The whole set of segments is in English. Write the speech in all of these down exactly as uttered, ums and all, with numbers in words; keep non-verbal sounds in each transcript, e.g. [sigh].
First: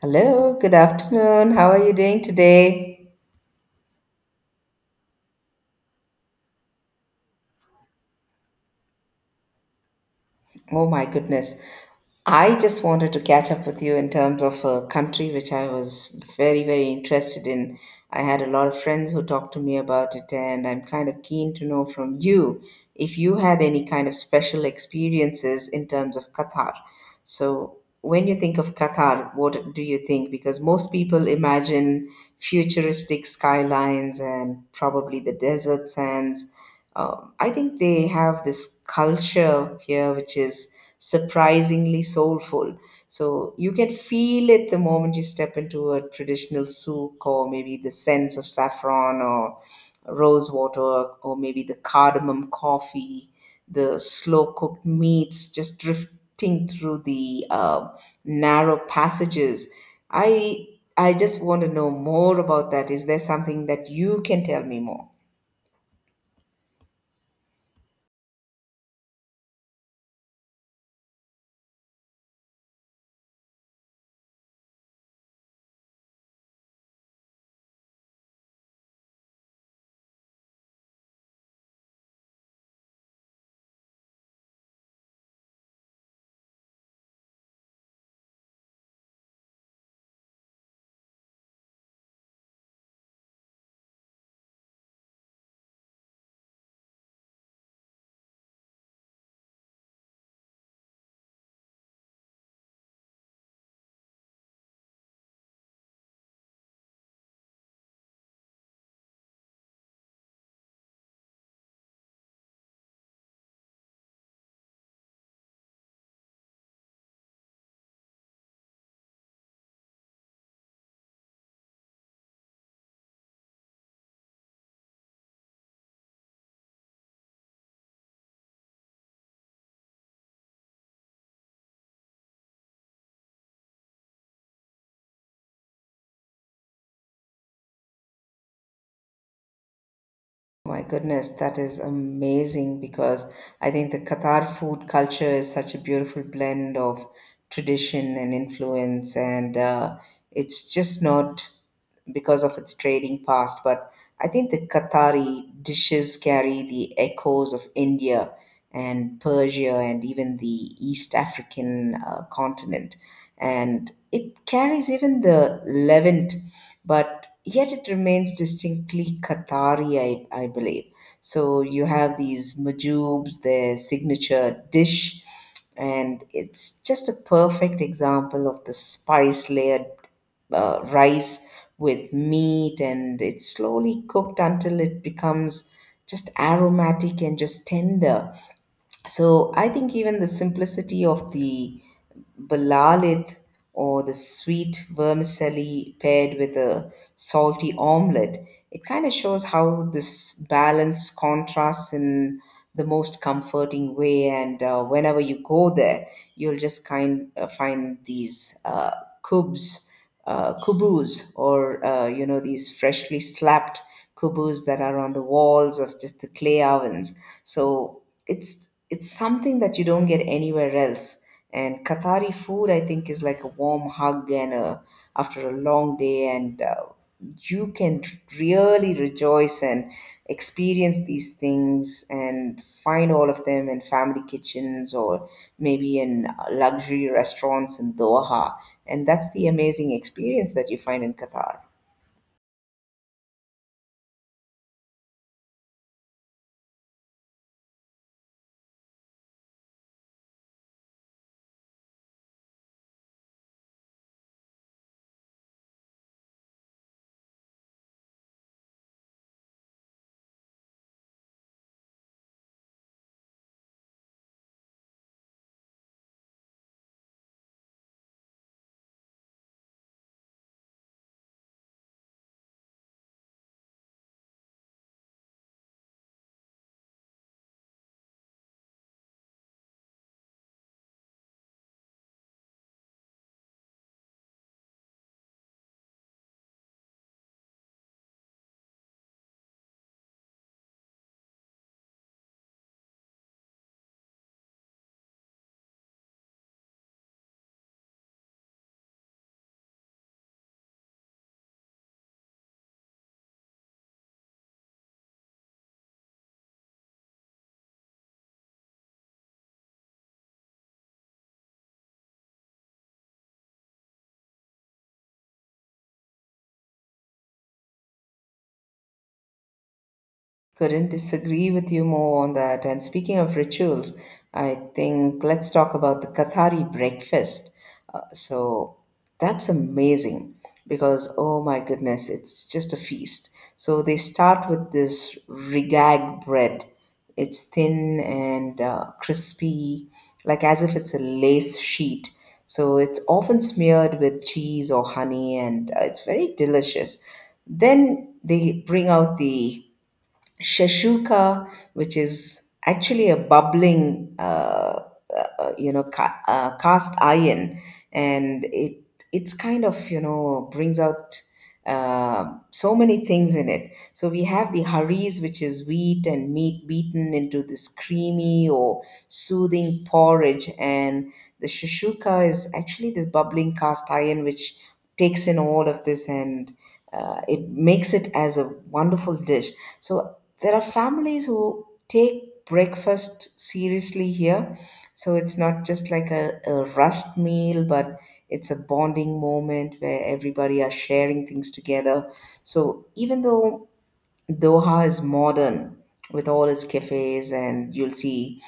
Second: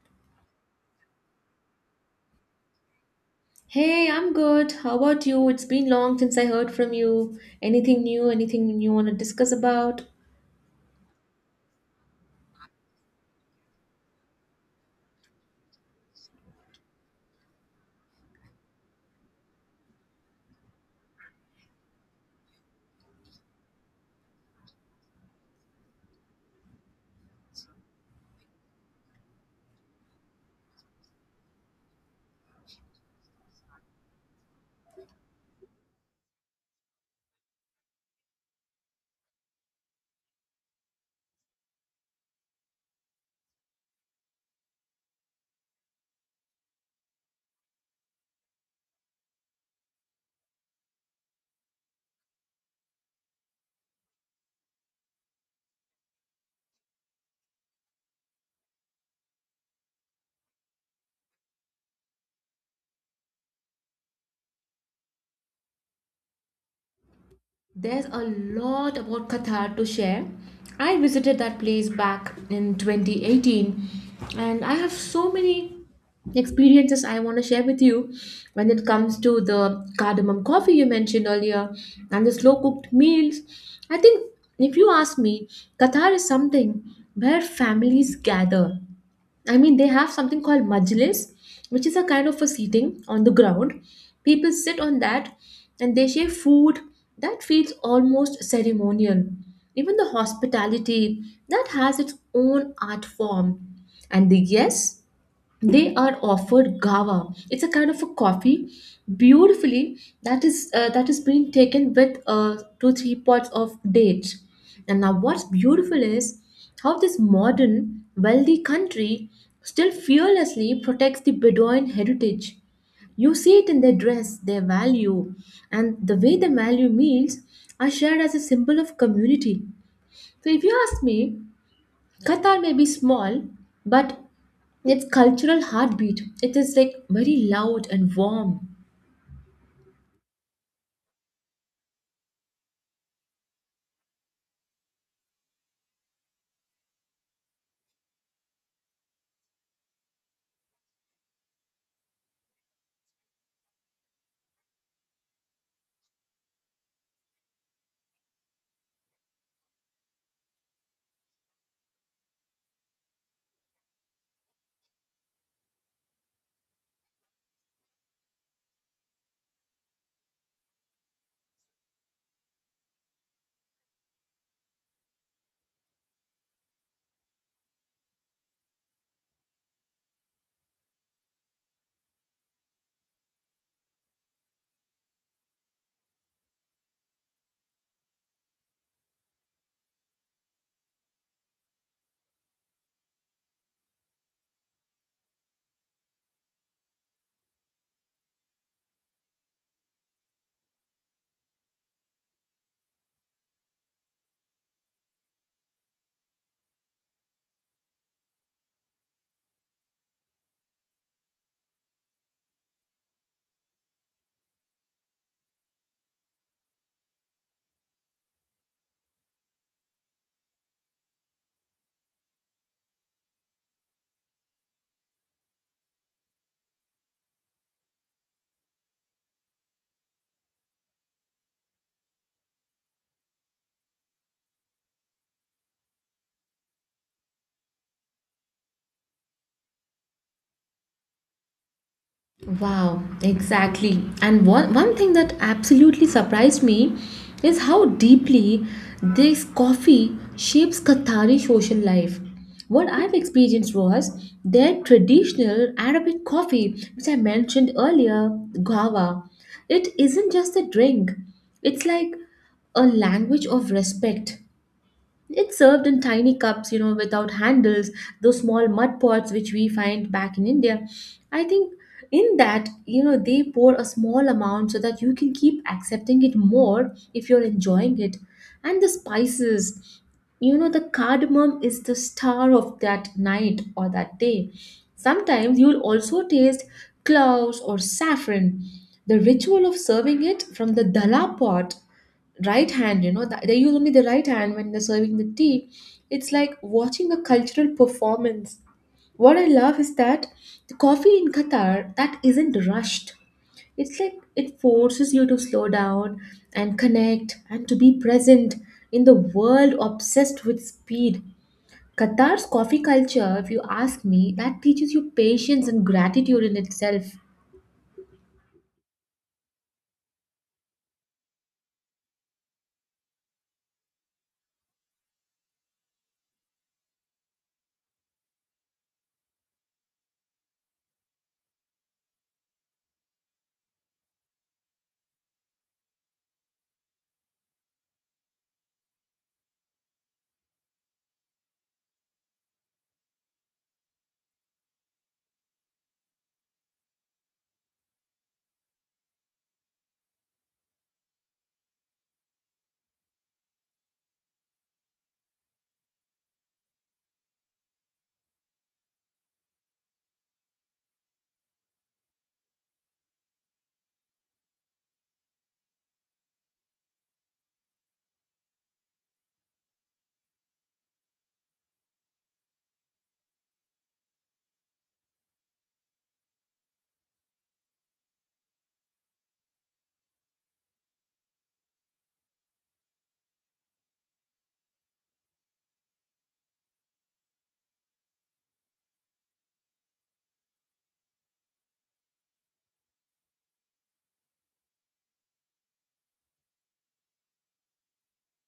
Hello, good afternoon. How are you doing today? Hey, I'm good. How about you? It's been long since I heard from you. Anything new? Anything you want to discuss about? Oh my goodness. I just wanted to catch up with you in terms of a country which I was very, very interested in. I had a lot of friends who talked to me about it, and I'm kind of keen to know from you if you had any kind of special experiences in terms of Qatar. So, when you think of Qatar, what do you think? Because most people imagine futuristic skylines and probably the desert sands. Um, I think they have this culture here which is surprisingly soulful. So you can feel it the moment you step into a traditional souk, or maybe the scents of saffron or rose water, or maybe the cardamom coffee, the slow cooked meats just drifting through the uh, narrow passages. I I just want to know more about that. Is there something that you can tell me more? There's a lot about Qatar to share. I visited that place back in twenty eighteen, and I have so many experiences I want to share with you when it comes to the cardamom coffee you mentioned earlier and the slow cooked meals. I think if you ask me, Qatar is something where families gather. I mean, they have something called majlis, which is a kind of a seating on the ground. People sit on that and they share food. That feels almost ceremonial. Even the hospitality, that has its own art form. And the yes, they are offered gawa, it's a kind of a coffee beautifully, that is uh, that is being taken with uh, two three pots of dates. And now what's beautiful is how this modern wealthy country still fearlessly protects the bedouin heritage. You see it in their dress, their value, and the way they value meals are shared as a symbol of community. So if you ask me, Qatar may be small, but its cultural heartbeat, it is like very loud and warm. My goodness, that is amazing because I think the Qatar food culture is such a beautiful blend of tradition and influence, and uh, it's just not because of its trading past, but I think the Qatari dishes carry the echoes of India and Persia and even the East African uh, continent. And it carries even the Levant, but yet it remains distinctly Qatari, I, I believe. So you have these majoobs, their signature dish, and it's just a perfect example of the spice layered uh, rice with meat, and it's slowly cooked until it becomes just aromatic and just tender. So I think even the simplicity of the balalith or the sweet vermicelli paired with a salty omelette, it kind of shows how this balance contrasts in the most comforting way. And uh, whenever you go there, you'll just kind of find these uh, cubes uh, kubus, or uh, you know, these freshly slapped kubus that are on the walls of just the clay ovens. So it's it's something that you don't get anywhere else, and Qatari food, I think, is like a warm hug and a, after a long day, and uh, you can really rejoice and experience these things and find all of them in family kitchens or maybe in luxury restaurants in Doha. And that's the amazing experience that you find in Qatar. Wow, exactly. And one, one thing that absolutely surprised me is how deeply this coffee shapes Qatari social life. What I've experienced was their traditional Arabic coffee, which I mentioned earlier, gawa. It isn't just a drink, it's like a language of respect. It's served in tiny cups, you know, without handles, those small mud pots which we find back in India. I think in that, you know, they pour a small amount so that you can keep accepting it more if you're enjoying it. And the spices, you know, the cardamom is the star of that night or that day. Sometimes you'll also taste cloves or saffron. The ritual of serving it from the dala pot, right hand, you know that they use only the right hand when they're serving the tea, it's like watching a cultural performance. What I love is that the coffee in Qatar, that isn't rushed. It's like it forces you to slow down and connect and to be present. In the world obsessed with speed, Qatar's coffee culture, if you ask me, that teaches you patience and gratitude in itself. Couldn't disagree with you more on that. And speaking of rituals, I think let's talk about the Qatari breakfast. Uh, so that's amazing because, oh my goodness, it's just a feast. So they start with this rigag bread. It's thin and uh, crispy, like as if it's a lace sheet. So it's often smeared with cheese or honey, and uh, it's very delicious. Then they bring out the Shashuka, which is actually a bubbling, uh, uh, uh, you know, ca- uh, cast iron, and it it's kind of, you know, brings out uh, so many things in it. So we have the haris, which is wheat and meat beaten into this creamy or soothing porridge, and the shashuka is actually this bubbling cast iron which takes in all of this and uh, it makes it as a wonderful dish. So there are families who take breakfast seriously here. So it's not just like a, a rust meal, but it's a bonding moment where everybody are sharing things together. So even though Doha is modern with all its cafes, and you'll see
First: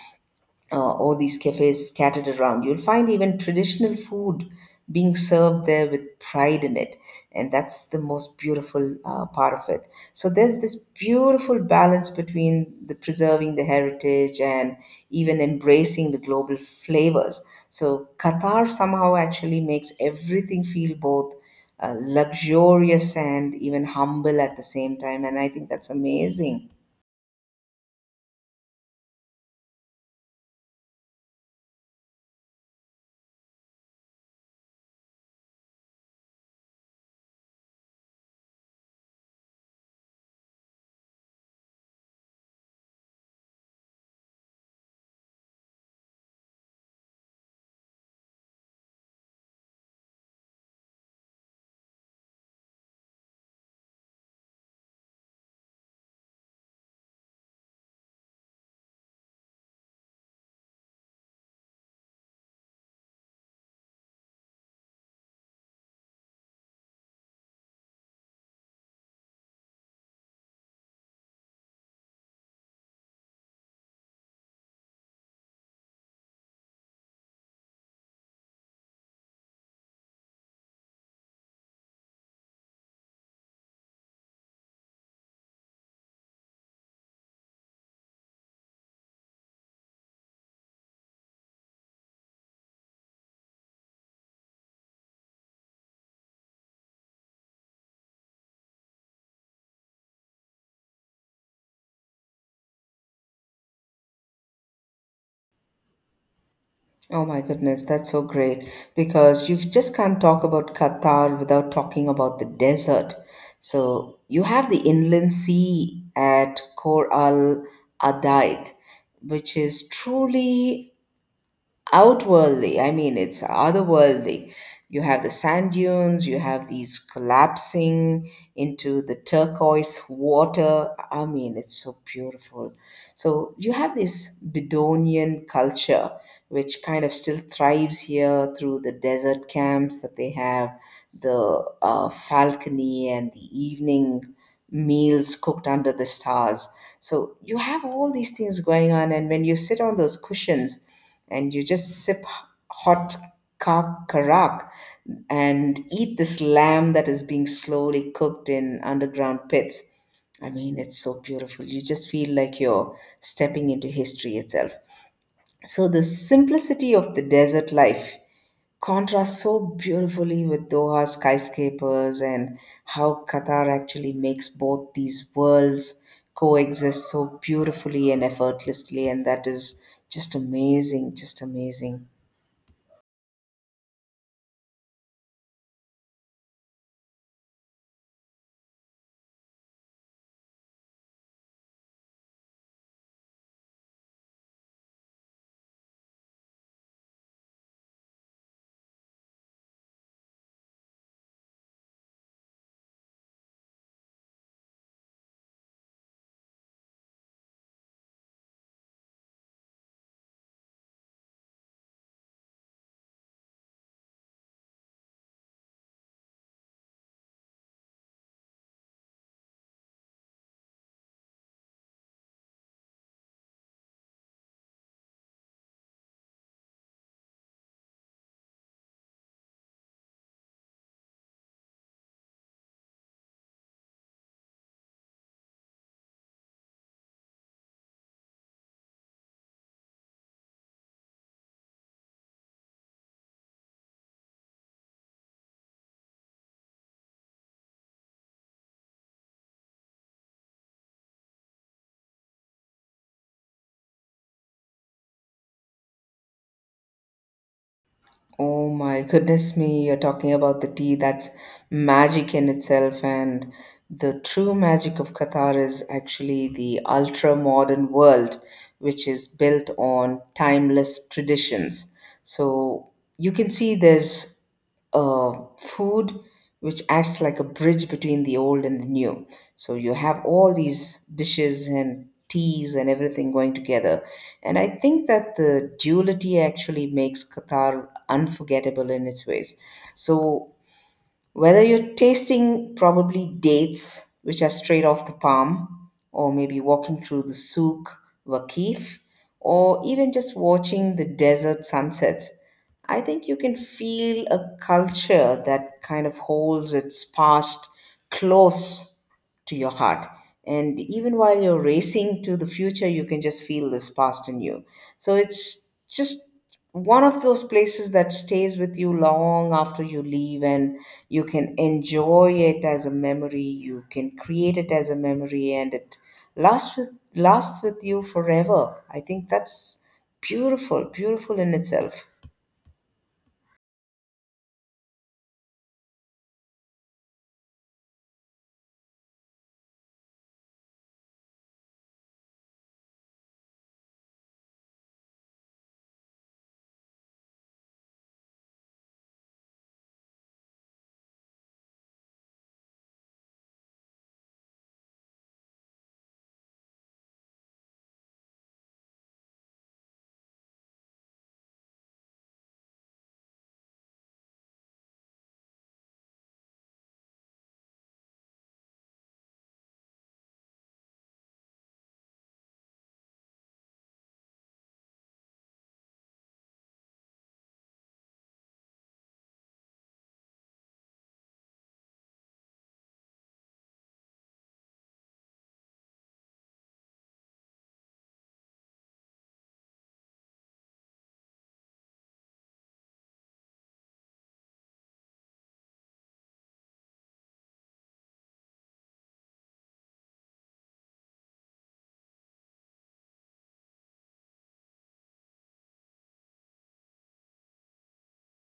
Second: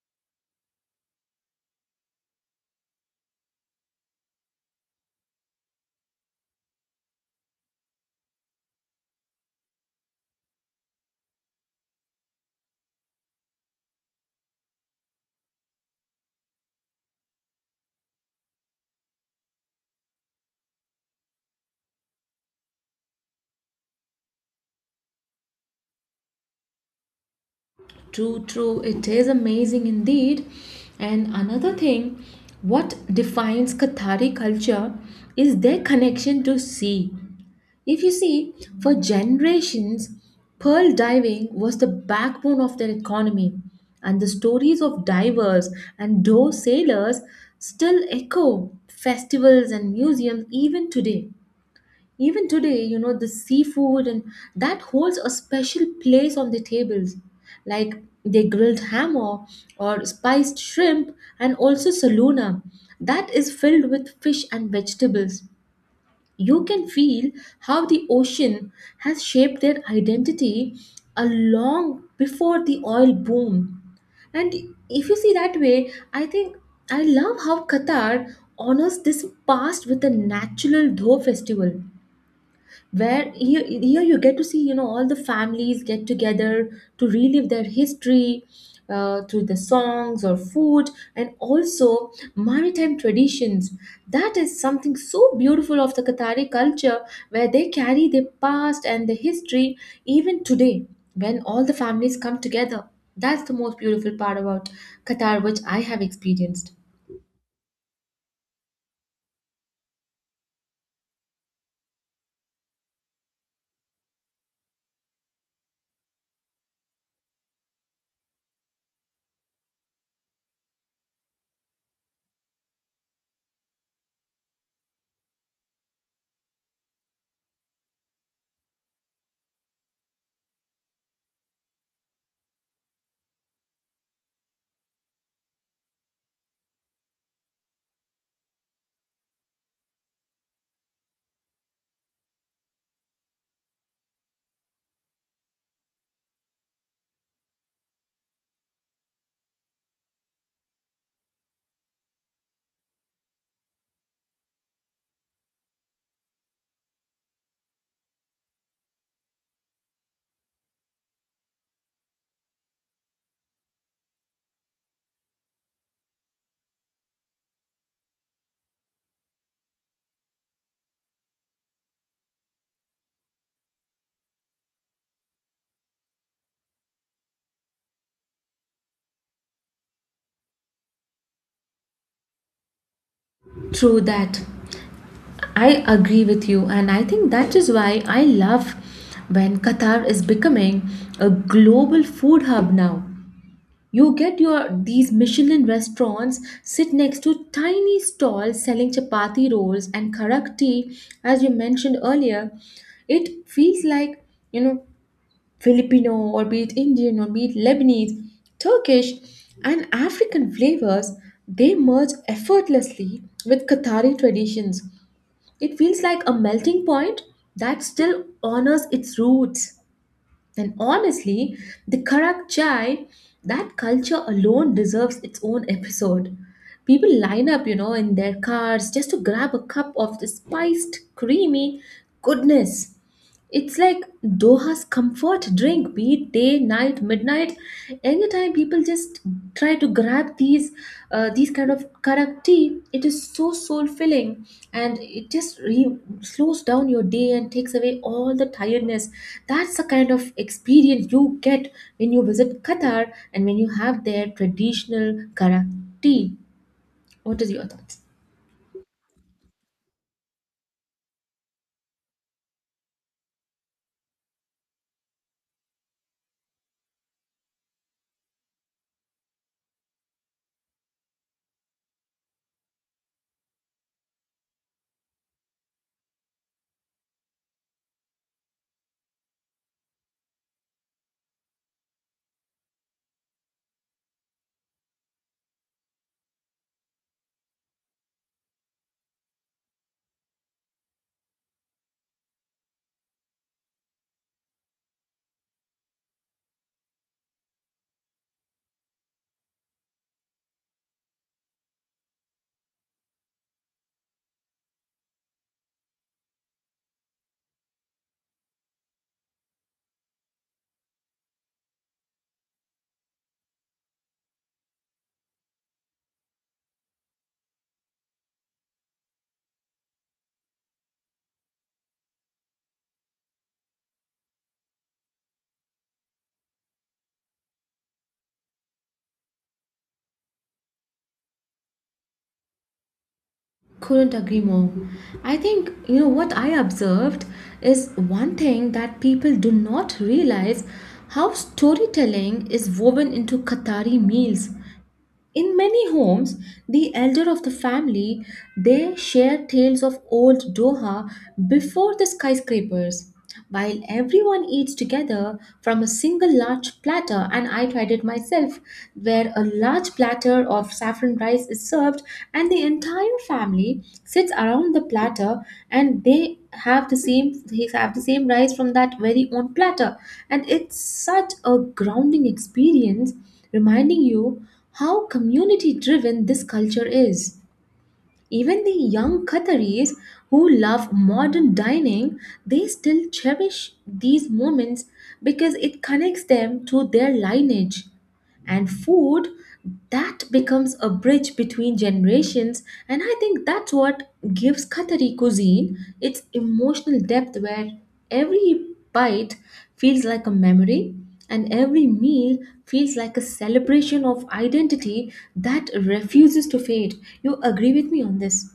uh, all these cafes scattered around. You'll find even traditional food being served there with pride in it. And that's the most beautiful uh, part of it. So there's this beautiful balance between the preserving the heritage and even embracing the global flavors. So Qatar somehow actually makes everything feel both uh, luxurious and even humble at the same time. And I think that's amazing. True, true. It is amazing indeed. And another thing, what defines Qatari culture is their connection to sea. If you see, for generations, pearl diving was the backbone of their economy, and the stories of divers and those sailors still echo festivals and museums even today. Even today, you know, the seafood and that holds a special place on the tables. Like they grilled ham, or or spiced shrimp, and also saluna that is filled with fish and vegetables. You can feel how the ocean has shaped their identity a long before the oil boom. And if you see that way, I think I love how Qatar honors this past with a natural Dho festival, where here, here you get to see you know all the families get together to relive their history, uh, through the songs or food and also maritime traditions. That is something so beautiful of the Qatari culture, where they carry their past and their history even today, when all the families come together. That's the most beautiful part about Qatar, which I have experienced Oh my goodness, that's so great because you just can't talk about Qatar without talking about the desert. So you have the inland sea at Khor Al Adaid, which is truly outworldly. I mean, it's otherworldly. You have the sand dunes, you have these collapsing into the turquoise water. I mean, it's so beautiful. So, you have this Bedouinian culture, which kind of still thrives here through the desert camps that they have, the uh, falconry, and the evening meals cooked under the stars. So, you have all these things going on, and when you sit on those cushions, and you just sip hot ka- karak and eat this lamb that is being slowly cooked in underground pits. I mean, it's so beautiful. You just feel like you're stepping into history itself. So, the simplicity of the desert life contrasts so beautifully with Doha's skyscrapers, and how Qatar actually makes both these worlds coexist so beautifully and effortlessly. And that is just amazing, just amazing. through that. I agree with you, and I think that is why I love when Qatar is becoming a global food hub now. You get your these Michelin restaurants sit next to tiny stalls selling chapati rolls and karak tea, as you mentioned earlier. It feels like you know Filipino or be it Indian or be it Lebanese, Turkish, and African flavors. They merge effortlessly with Qatari traditions. It feels like a melting point that still honors its roots. And honestly, the Karak Chai, that culture alone deserves its own episode. People line up, you know, in their cars just to grab a cup of the spiced, creamy goodness. It's like Doha's comfort drink, be it day, night, midnight. Anytime people just try to grab these, uh, these kind of karak tea, it is so soul filling, and it just re- slows down your day and takes away all the tiredness. That's the kind of experience you get when you visit Qatar and when you have their traditional karak tea. What is your thoughts? Oh my goodness me, you're talking about the tea that's magic in itself. And the true magic of Qatar is actually the ultra modern world, which is built on timeless traditions. So you can see there's uh, food which acts like a bridge between the old and the new. So you have all these dishes and teas and everything going together. And I think that the duality actually makes Qatar unforgettable in its ways. So whether you're tasting probably dates, which are straight off the palm, or maybe walking through the Souk Waqif, or even just watching the desert sunsets, I think you can feel a culture that kind of holds its past close to your heart. And even while you're racing to the future, you can just feel this past in you. So it's just one of those places that stays with you long after you leave, and you can enjoy it as a memory, you can create it as a memory, and it lasts with lasts with you forever. I think that's beautiful, beautiful in itself. Couldn't agree more. I think, you know, what I observed is one thing that people do not realize, how storytelling is woven into Qatari meals. In many homes, the elder of the family, they share tales of old Doha before the skyscrapers, while everyone eats together from a single large platter. And I tried it myself, where a large platter of saffron rice is served, and the entire family sits around the platter, and they have the same they have the same rice from that very own platter. And it's such a grounding experience, reminding you how community driven this culture is. Even the young Qataris who love modern dining, they still cherish these moments because it connects them to their lineage, and food, that becomes a bridge between generations. And I think that's what gives Qatari cuisine its emotional depth, where every bite feels like a memory and every meal feels like a celebration of identity that refuses to fade. You agree with me on this?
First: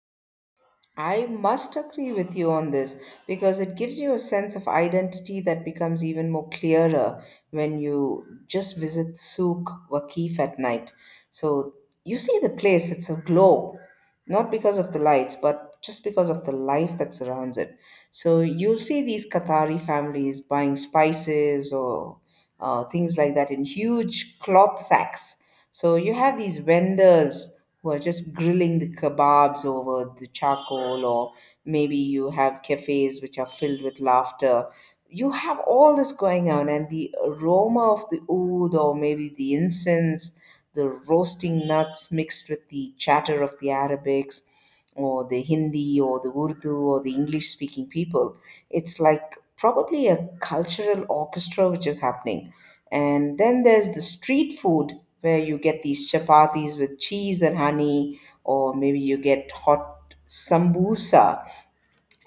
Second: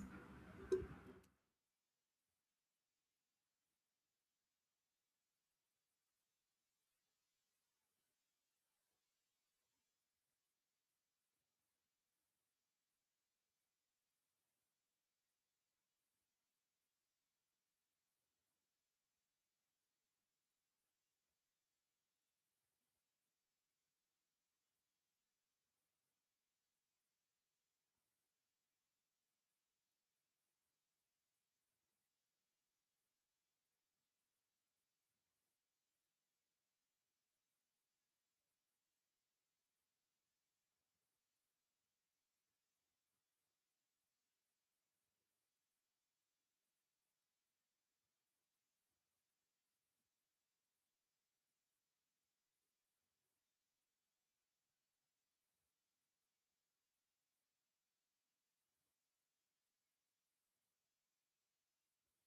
I must agree with you on this because it gives you a sense of identity that becomes even more clearer when you just visit Souk Waqif at night. So you see the place, it's aglow, not because of the lights, but just because of the life that surrounds it. So you'll see these Qatari families buying spices or uh, things like that in huge cloth sacks. So you have these vendors who are just grilling the kebabs over the charcoal, or maybe you have cafes which are filled with laughter. You have all this going on, and the aroma of the oud, or maybe the incense, the roasting nuts mixed with the chatter of the Arabics, or the Hindi, or the Urdu, or the English speaking people. It's like probably a cultural orchestra which is happening. And then there's the street food where you get these chapatis with cheese and honey, or maybe you get hot sambusa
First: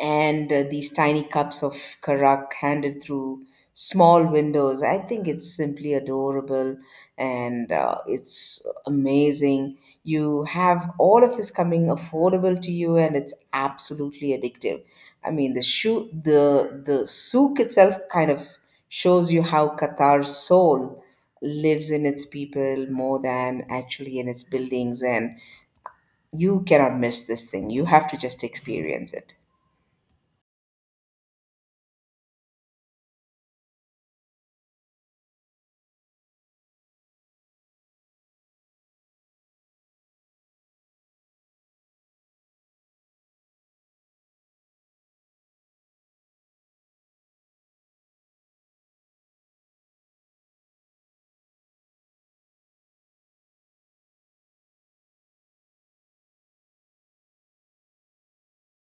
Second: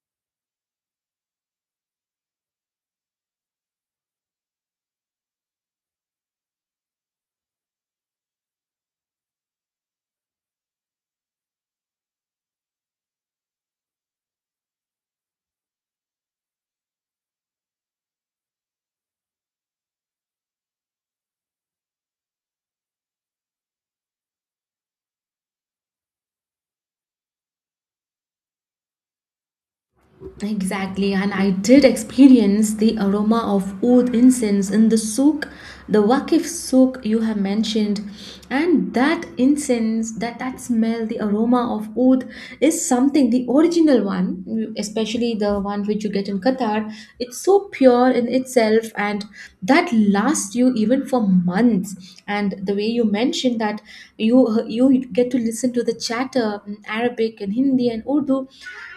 and uh, these tiny cups of karak handed through small windows. I think it's simply adorable, and uh, it's amazing. You have all of this coming affordable to you, and it's absolutely addictive. I mean, the shoe, the the souk itself kind of shows you how Qatar's soul lives in its people more than actually in its buildings, and you cannot miss this thing. You have to just experience it. Exactly, and I did experience the aroma of oud incense in the souk, the Wakif souk you have mentioned, and that incense, that that smell, the aroma of oud is something. The original one, especially the one which you get in Qatar, it's so pure in itself, and that lasts you even for months. And the way you mentioned that you you get to listen to the chatter in Arabic and Hindi and Urdu,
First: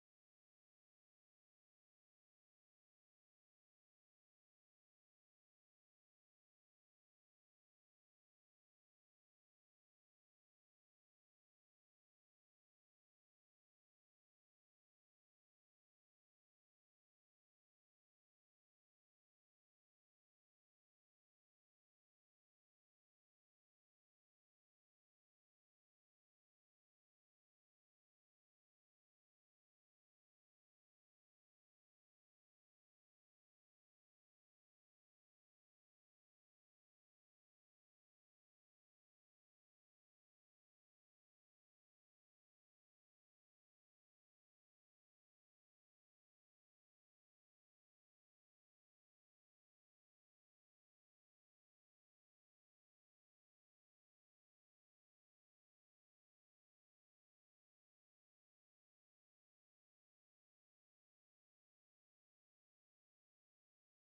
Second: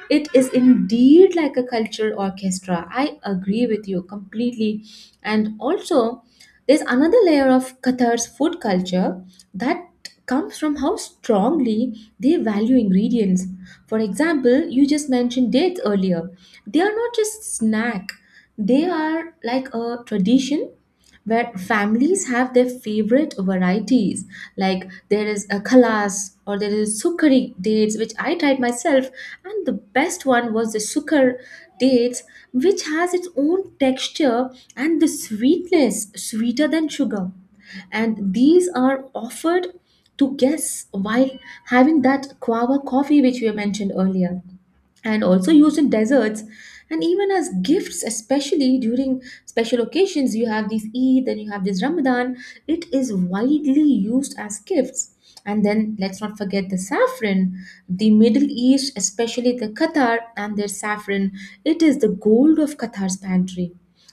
it is indeed like a cultural orchestra. I agree with you completely. And also, there's another layer of Qatar's food culture that comes from how strongly they value ingredients. For example, you just mentioned dates earlier. They are not just snack. They are like a tradition where families have their favorite varieties. Like there is a khalas, or there is sukari dates, which I tried myself, and the best one was the sukar dates, which has its own texture and the sweetness, sweeter than sugar. And these are offered to guests while having that guava coffee, which we mentioned earlier, and also used in desserts and even as gifts, especially during special occasions. You have these eid, then you have this ramadan, it is widely used as gifts. And then let's not forget the saffron. The Middle East, especially the Qatar and their saffron, it is the gold of Qatar's pantry.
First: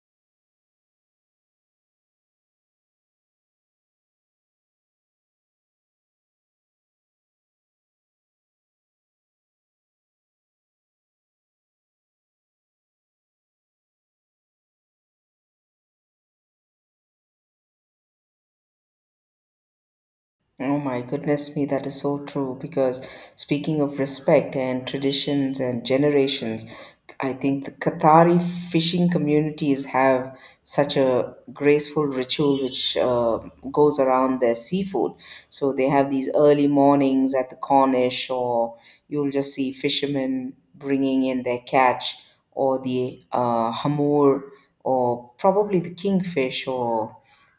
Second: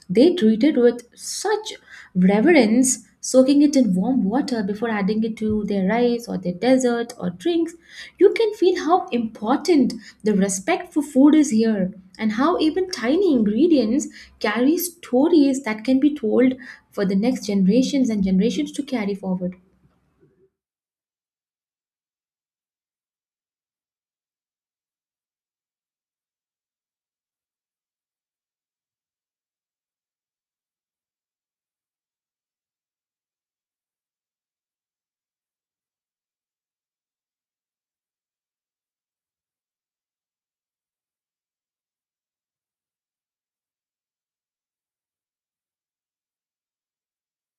They treat it with such reverence, soaking it in warm water before adding it to their rice or their dessert or drinks. You can feel how important the respect for food is here, and how even tiny ingredients carry stories that can be told for the next generations and generations to carry forward. Oh my goodness me, that is so true. Because speaking of respect and traditions and generations, I think the Qatari fishing communities have such a graceful ritual which uh, goes around their seafood. So they have these early mornings at the Cornish, or you'll just see fishermen bringing in their catch, or the uh, hamur, or probably the kingfish, or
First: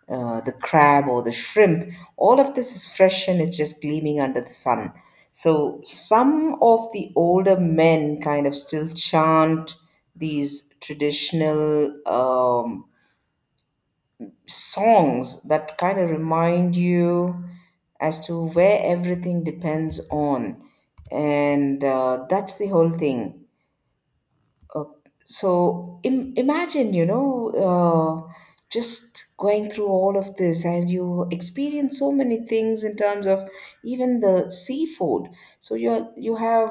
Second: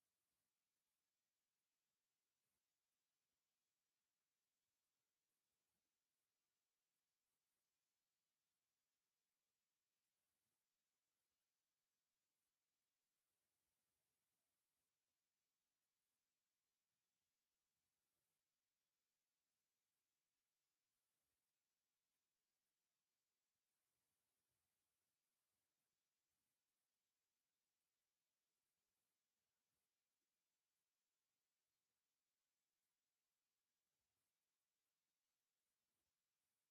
uh, the crab or the shrimp, all of this is fresh and it's just gleaming under the sun. So some of the older men kind of still chant these traditional um, songs that kind of remind you as to where everything depends on. And uh, that's the whole thing. So Im- imagine, you know, uh, just going through all of this, and you experience so many things in terms of even the seafood. So you you have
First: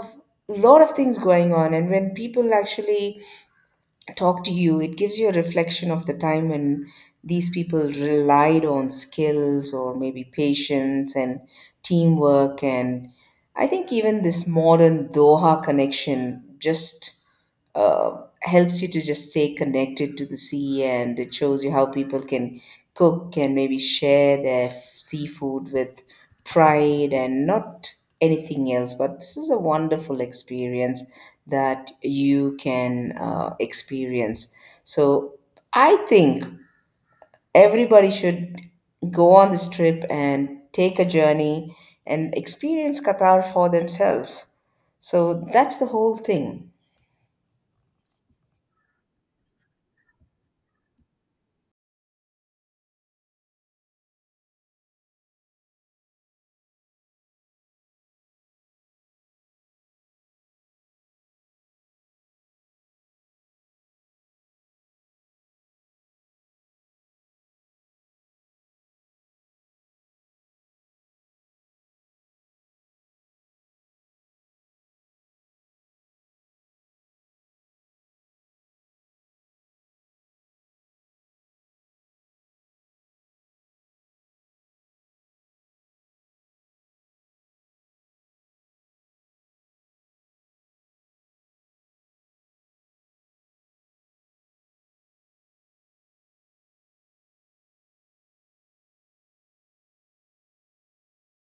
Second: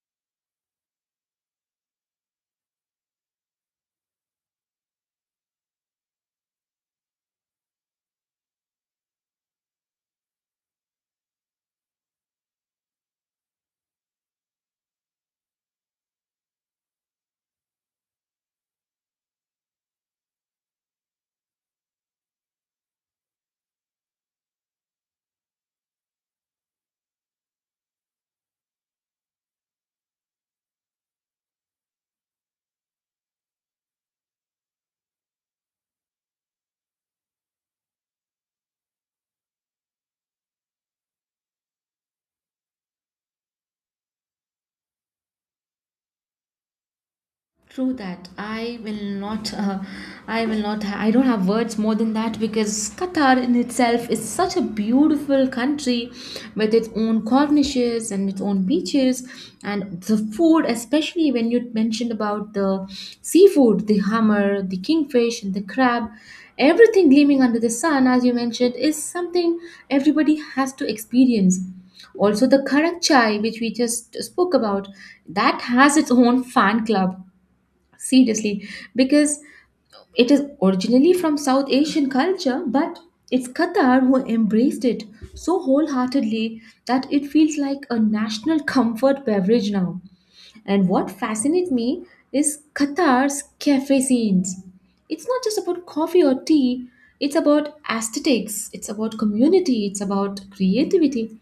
a lot of things going on, and when people actually talk to you, it gives you a reflection of the time when these people relied on skills or maybe patience and teamwork, and I think even this modern Doha connection just uh, helps you to just stay connected to the sea, and it shows you how people can cook and maybe share their f- seafood with pride and not anything else. But this is a wonderful experience that you can uh, experience. So I think everybody should go on this trip and take a journey and experience Qatar for themselves. So that's the whole thing. True that. I will not. Uh, I will not. ha- I don't have words more than that, because Qatar in itself is such a beautiful country with its own Cornishes and its own beaches and the food, especially when you mentioned about the seafood, the hammer, the kingfish, and the crab. Everything gleaming under the sun, as you mentioned, is something everybody has to experience. Also, the Karak chai, which we just spoke about, that has its own fan club, seriously, because it is originally from South Asian culture, but it's Qatar who embraced it so wholeheartedly that it feels like a national [laughs] comfort beverage now. And what fascinates me is Qatar's cafe scenes. It's not just about coffee or tea, it's about aesthetics, it's about community, it's about creativity.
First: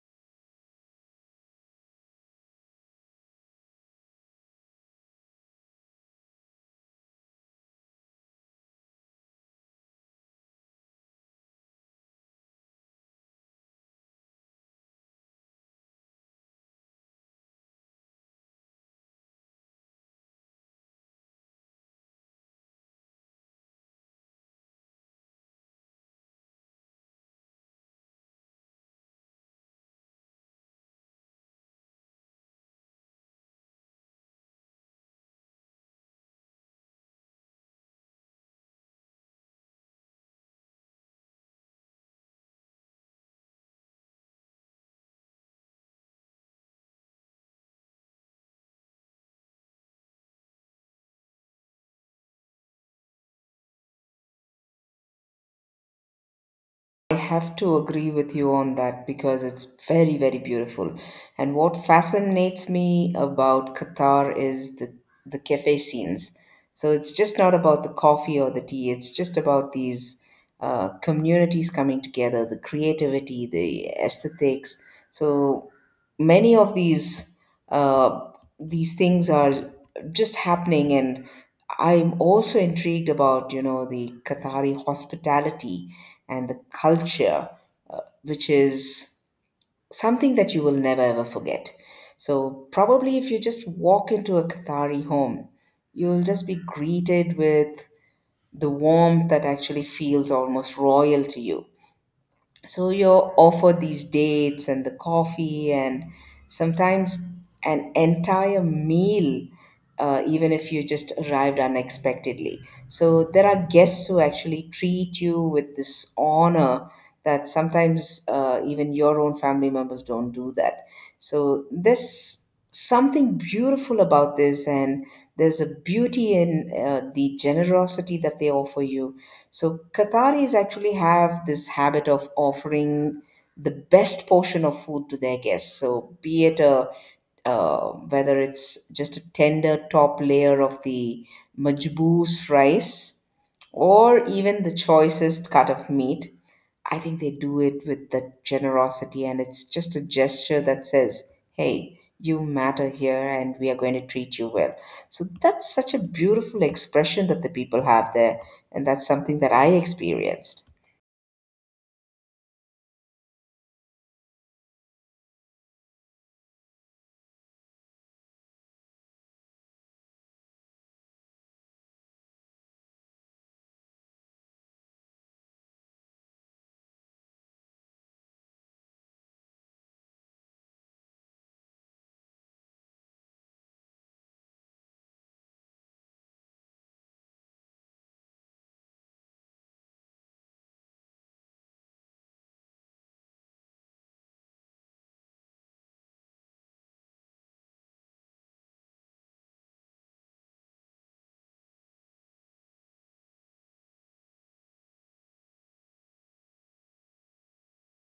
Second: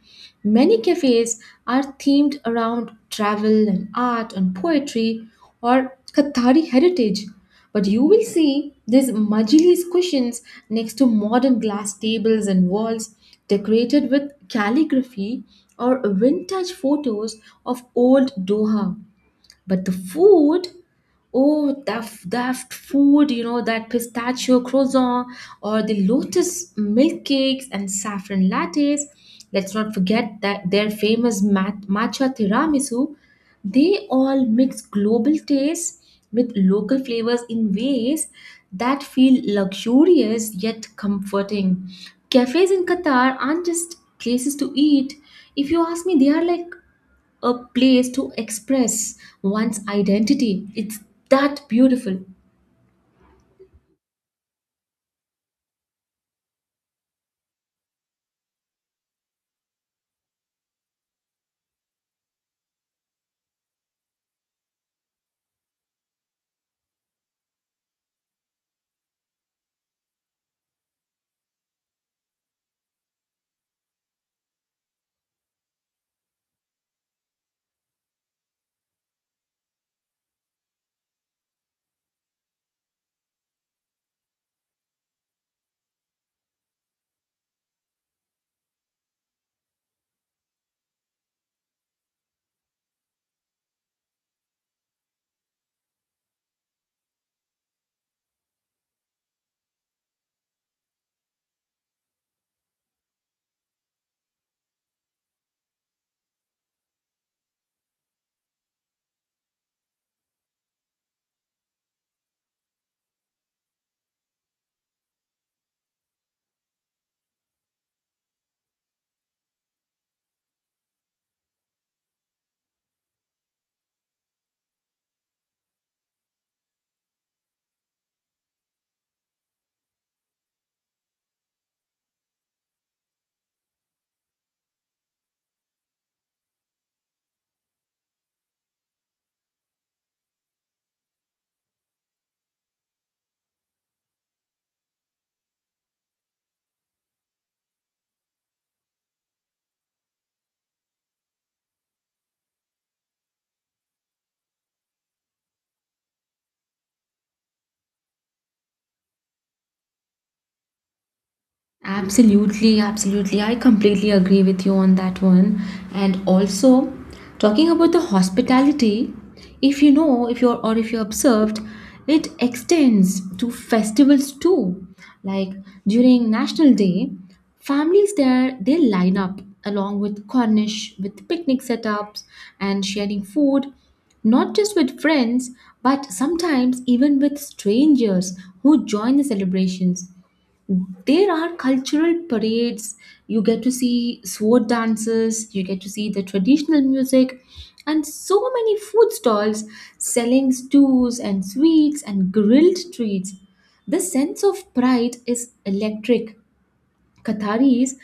Many cafes are themed around travel and art and poetry or Qatari heritage. But you will see these Majlis cushions next to modern glass tables, and walls decorated with calligraphy or vintage photos of old Doha. But the food, oh, that that food, you know, that pistachio croissant or the lotus milk cakes and saffron lattes. Let's not forget that their famous mat- matcha tiramisu. They all mix global tastes with local flavors in ways that feel luxurious yet comforting. Cafes in Qatar aren't just places to eat. If you ask me, they are like a place to express one's identity. It's that beautiful. I have to agree with you on that because it's very, very beautiful. And what fascinates me about Qatar is the, the cafe scenes. So it's just not about the coffee or the tea, it's just about these uh, communities coming together, the creativity, the aesthetics. So many of these uh, these things are just happening, and I'm also intrigued about, you know, the Qatari hospitality and the culture, uh, which is something that you will never ever forget. So, probably if you just walk into a Qatari home, you'll just be greeted with the warmth that actually feels almost royal to you. So you're offered these dates and the coffee and sometimes an entire meal, uh, even if you just arrived unexpectedly. So there are guests who actually treat you with this honor that sometimes uh, even your own family members don't do that. So there's something beautiful about this, and there's a beauty in uh, the generosity that they offer you. So Qataris actually have this habit of offering the best portion of food to their guests. So be it a uh, whether it's just a tender top layer of the majboos rice or even the choicest cut of meat, I think they do it with that generosity, and it's just a gesture that says, "Hey, you matter here, and we are going to treat you well." So that's such a beautiful expression that the people have there, and that's something that I experienced. Absolutely, absolutely. I completely agree with you on that one. And also, talking about the hospitality, if you know, if you're or if you observed, it extends to festivals too. Like during National Day, families there, they line up along with Cornish with picnic setups and sharing food, not just with friends, but sometimes even with strangers who join the celebrations. There are cultural parades, you get to see sword dances, you get to see the traditional music, and so many food stalls selling stews and sweets and grilled treats. The sense of pride is electric. Qataris,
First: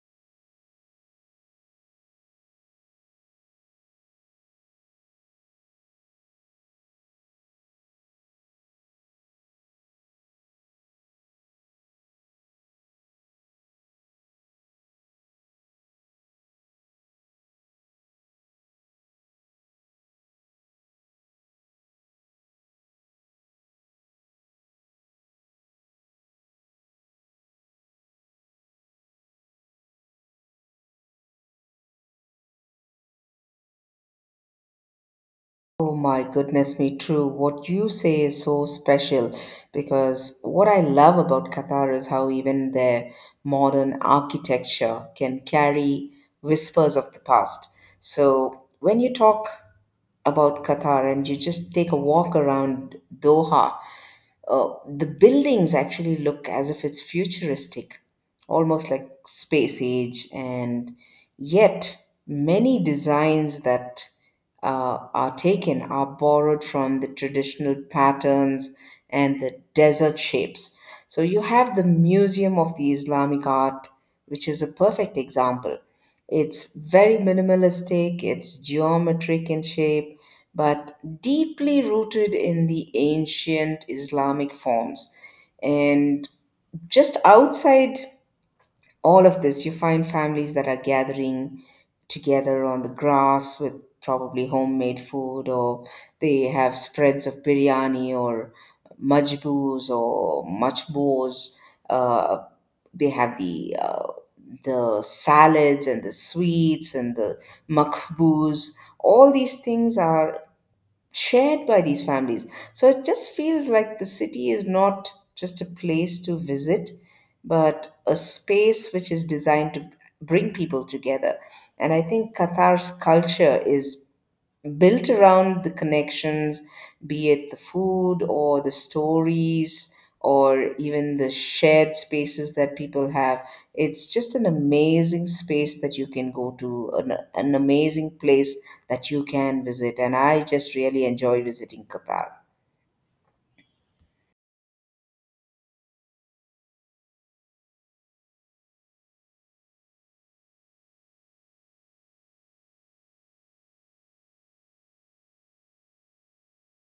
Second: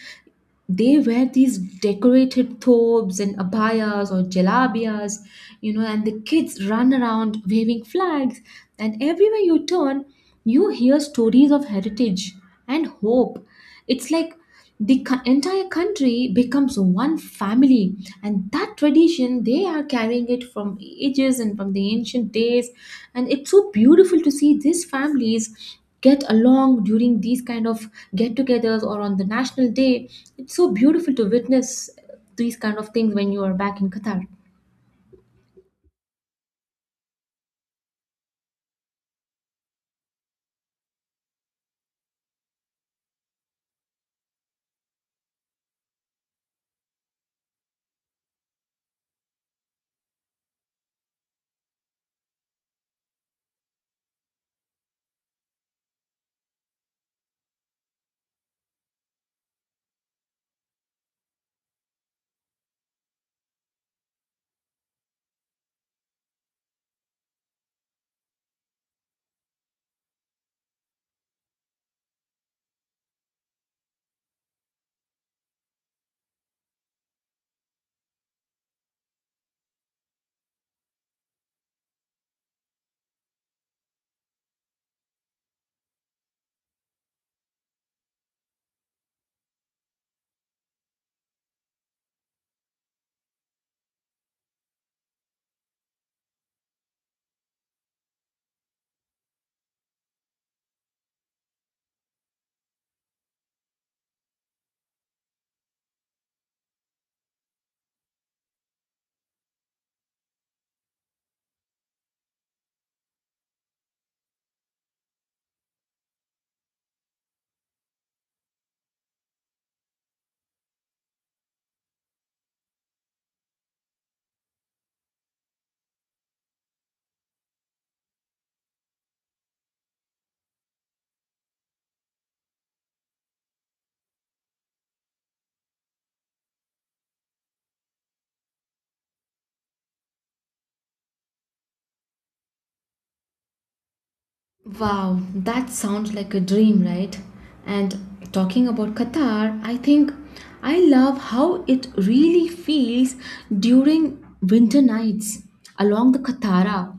they wear these decorated thobes and abayas or jalabiyas, you know, and the kids run around waving flags. And everywhere you turn, you hear stories of heritage and hope. It's like the co- entire country becomes one family, and that tradition, they are carrying it from ages and from the ancient days. And it's so beautiful to see these families get along during these kind of get-togethers or on the national day. It's so beautiful to witness these kind of things when you are back in Qatar. Oh my goodness me, true. What you say is so special because what I love about Qatar is how even their modern architecture can carry whispers of the past. So when you talk about Qatar and you just take a walk around Doha, uh, the buildings actually look as if it's futuristic, almost like space age, and yet many designs that uh, are taken are borrowed from the traditional patterns and the desert shapes. So you have the Museum of the Islamic Art, which is a perfect example. It's very minimalistic, it's geometric in shape, but deeply rooted in the ancient Islamic forms. And just outside all of this, you find families that are gathering together on the grass with probably homemade food, or they have spreads of biryani or majboos or machbos. Uh, they have the uh, the salads and the sweets and the makbuz. All these things are shared by these families. So it just feels like the city is not just a place to visit, but a space which is designed to bring people together. And I think Qatar's culture is built around the connections, be it the food or the stories or even the shared spaces that people have. It's just an amazing space that you can go to, an, an amazing place that you can visit. And I just really enjoy visiting Qatar. Wow, that sounds like a dream, right? And talking about Qatar, I think I love how it really feels during winter nights along the Katara.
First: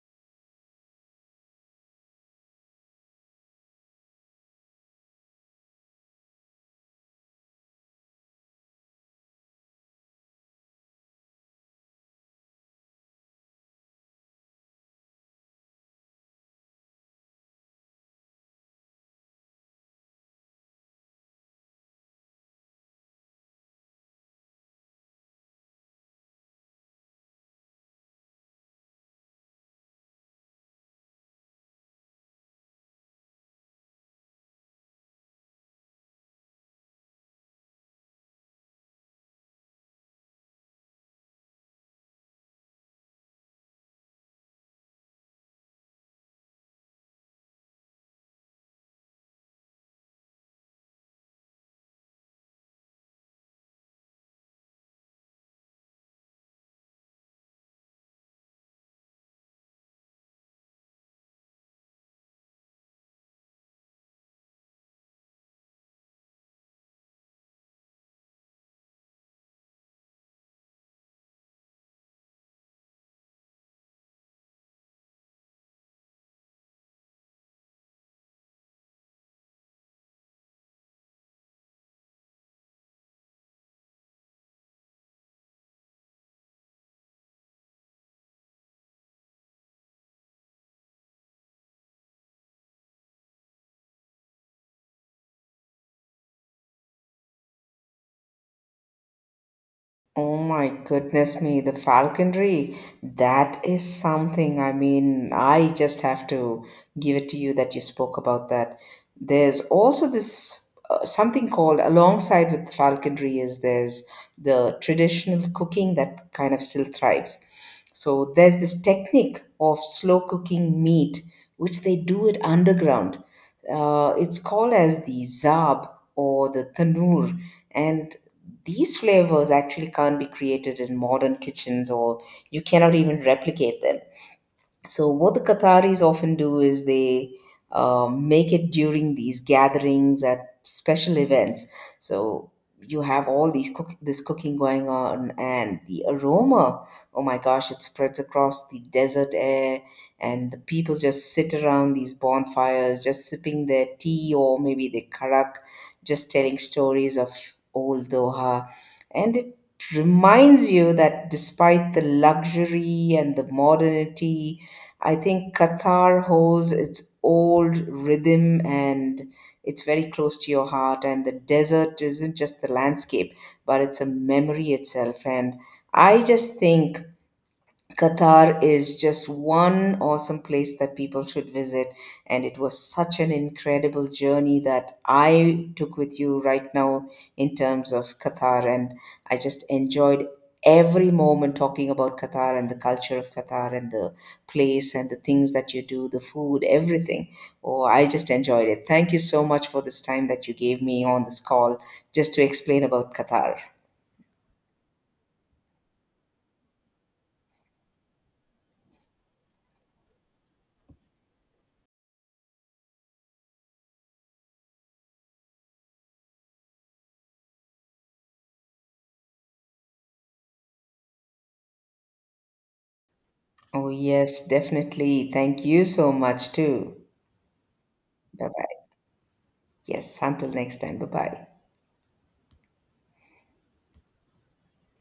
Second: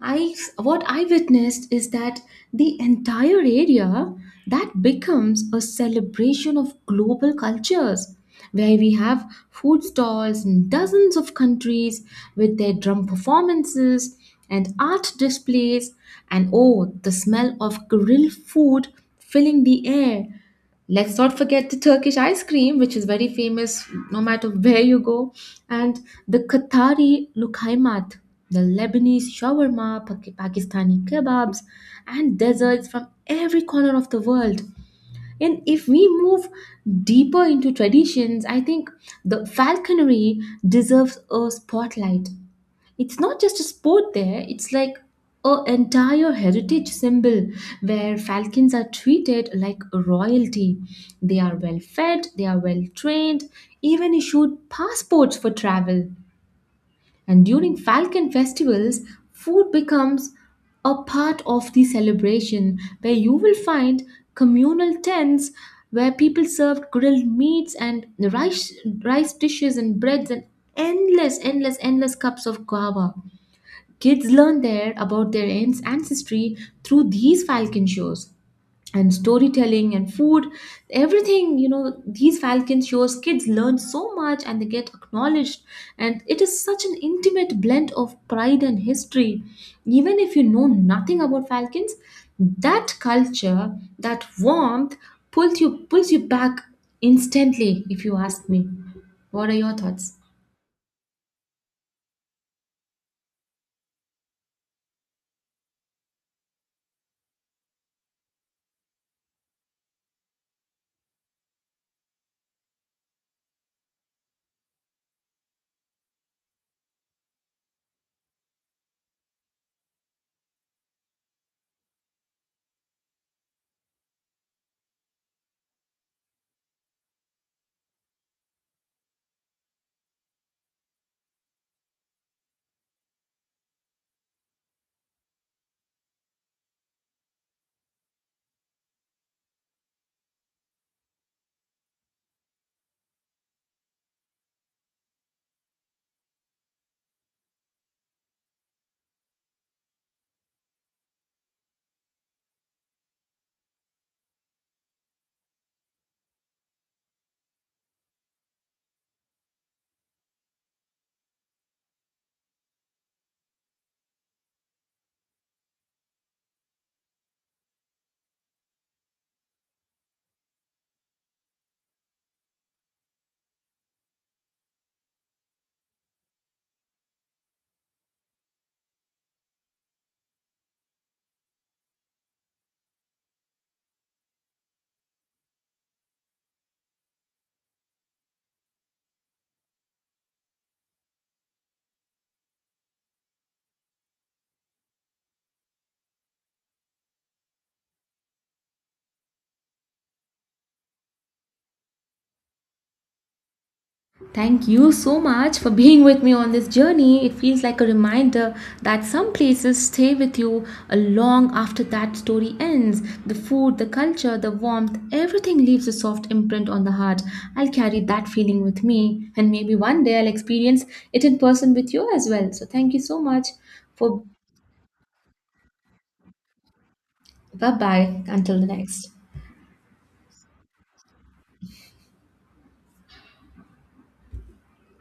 I what I witnessed is that the entire area, that becomes a celebration of global cultures, where we have food stalls in dozens of countries with their drum performances and art displays, and oh, the smell of grilled food filling the air. Let's not forget the Turkish ice cream, which is very famous no matter where you go, and the Qatari lukaimat, the Lebanese shawarma, Pak- Pakistani kebabs, and desserts from every corner of the world. And if we move deeper into traditions, I think the falconry deserves a spotlight. It's not just a sport there, it's like a entire heritage symbol where falcons are treated like royalty. They are well fed, they are well trained, even issued passports for travel. And during falcon festivals, food becomes a part of the celebration, where you will find communal tents where people served grilled meats and rice rice dishes and breads and endless endless endless cups of guava. Kids learn there about their aunt's ancestry through these falcon shows and storytelling and food, everything, you know, these falcon shows, kids learn so much and they get acknowledged. And it is such an intimate blend of pride and history. Even if you know nothing about falcons, that culture, that warmth pulls you pulls you back instantly, if you ask me. What are your thoughts? Oh my goodness me, the falconry, that is something. I mean, I just have to give it to you that you spoke about that. There's also this uh, something called alongside with falconry. Is there's the traditional cooking that kind of still thrives. So there's this technique of slow cooking meat, which they do it underground. Uh, it's called as the zab or the tanur, and these flavors actually can't be created in modern kitchens, or you cannot even replicate them. So, what the Qataris often do is they uh, make it during these gatherings at special events. So, you have all these cook- this cooking going on, and the aroma. Oh my gosh, it spreads across the desert air, and the people just sit around these bonfires, just sipping their tea or maybe their karak, just telling stories of old Doha, and it reminds you that despite the luxury and the modernity, I think Qatar holds its old rhythm, and it's very close to your heart. And the desert isn't just the landscape, but it's a memory itself. And I just think Qatar is just one awesome place that people should visit. And it was such an incredible journey that I took with you right now in terms of Qatar. And I just enjoyed every moment talking about Qatar and the culture of Qatar and the place and the things that you do, the food, everything. Oh, I just enjoyed it. Thank you so much for this time that you gave me on this call just to explain about Qatar. Thank you so much for being with me on this journey. It feels like a reminder that some places stay with you a long after that story ends. The food, the culture, the warmth, everything leaves a soft imprint on the heart. I'll carry that feeling with me, and maybe one day I'll experience it in person with you as well. So, thank you so much Oh, for yes, definitely. Thank you so much, too. bye bye Bye until the bye. next. Yes, until next time. Bye bye.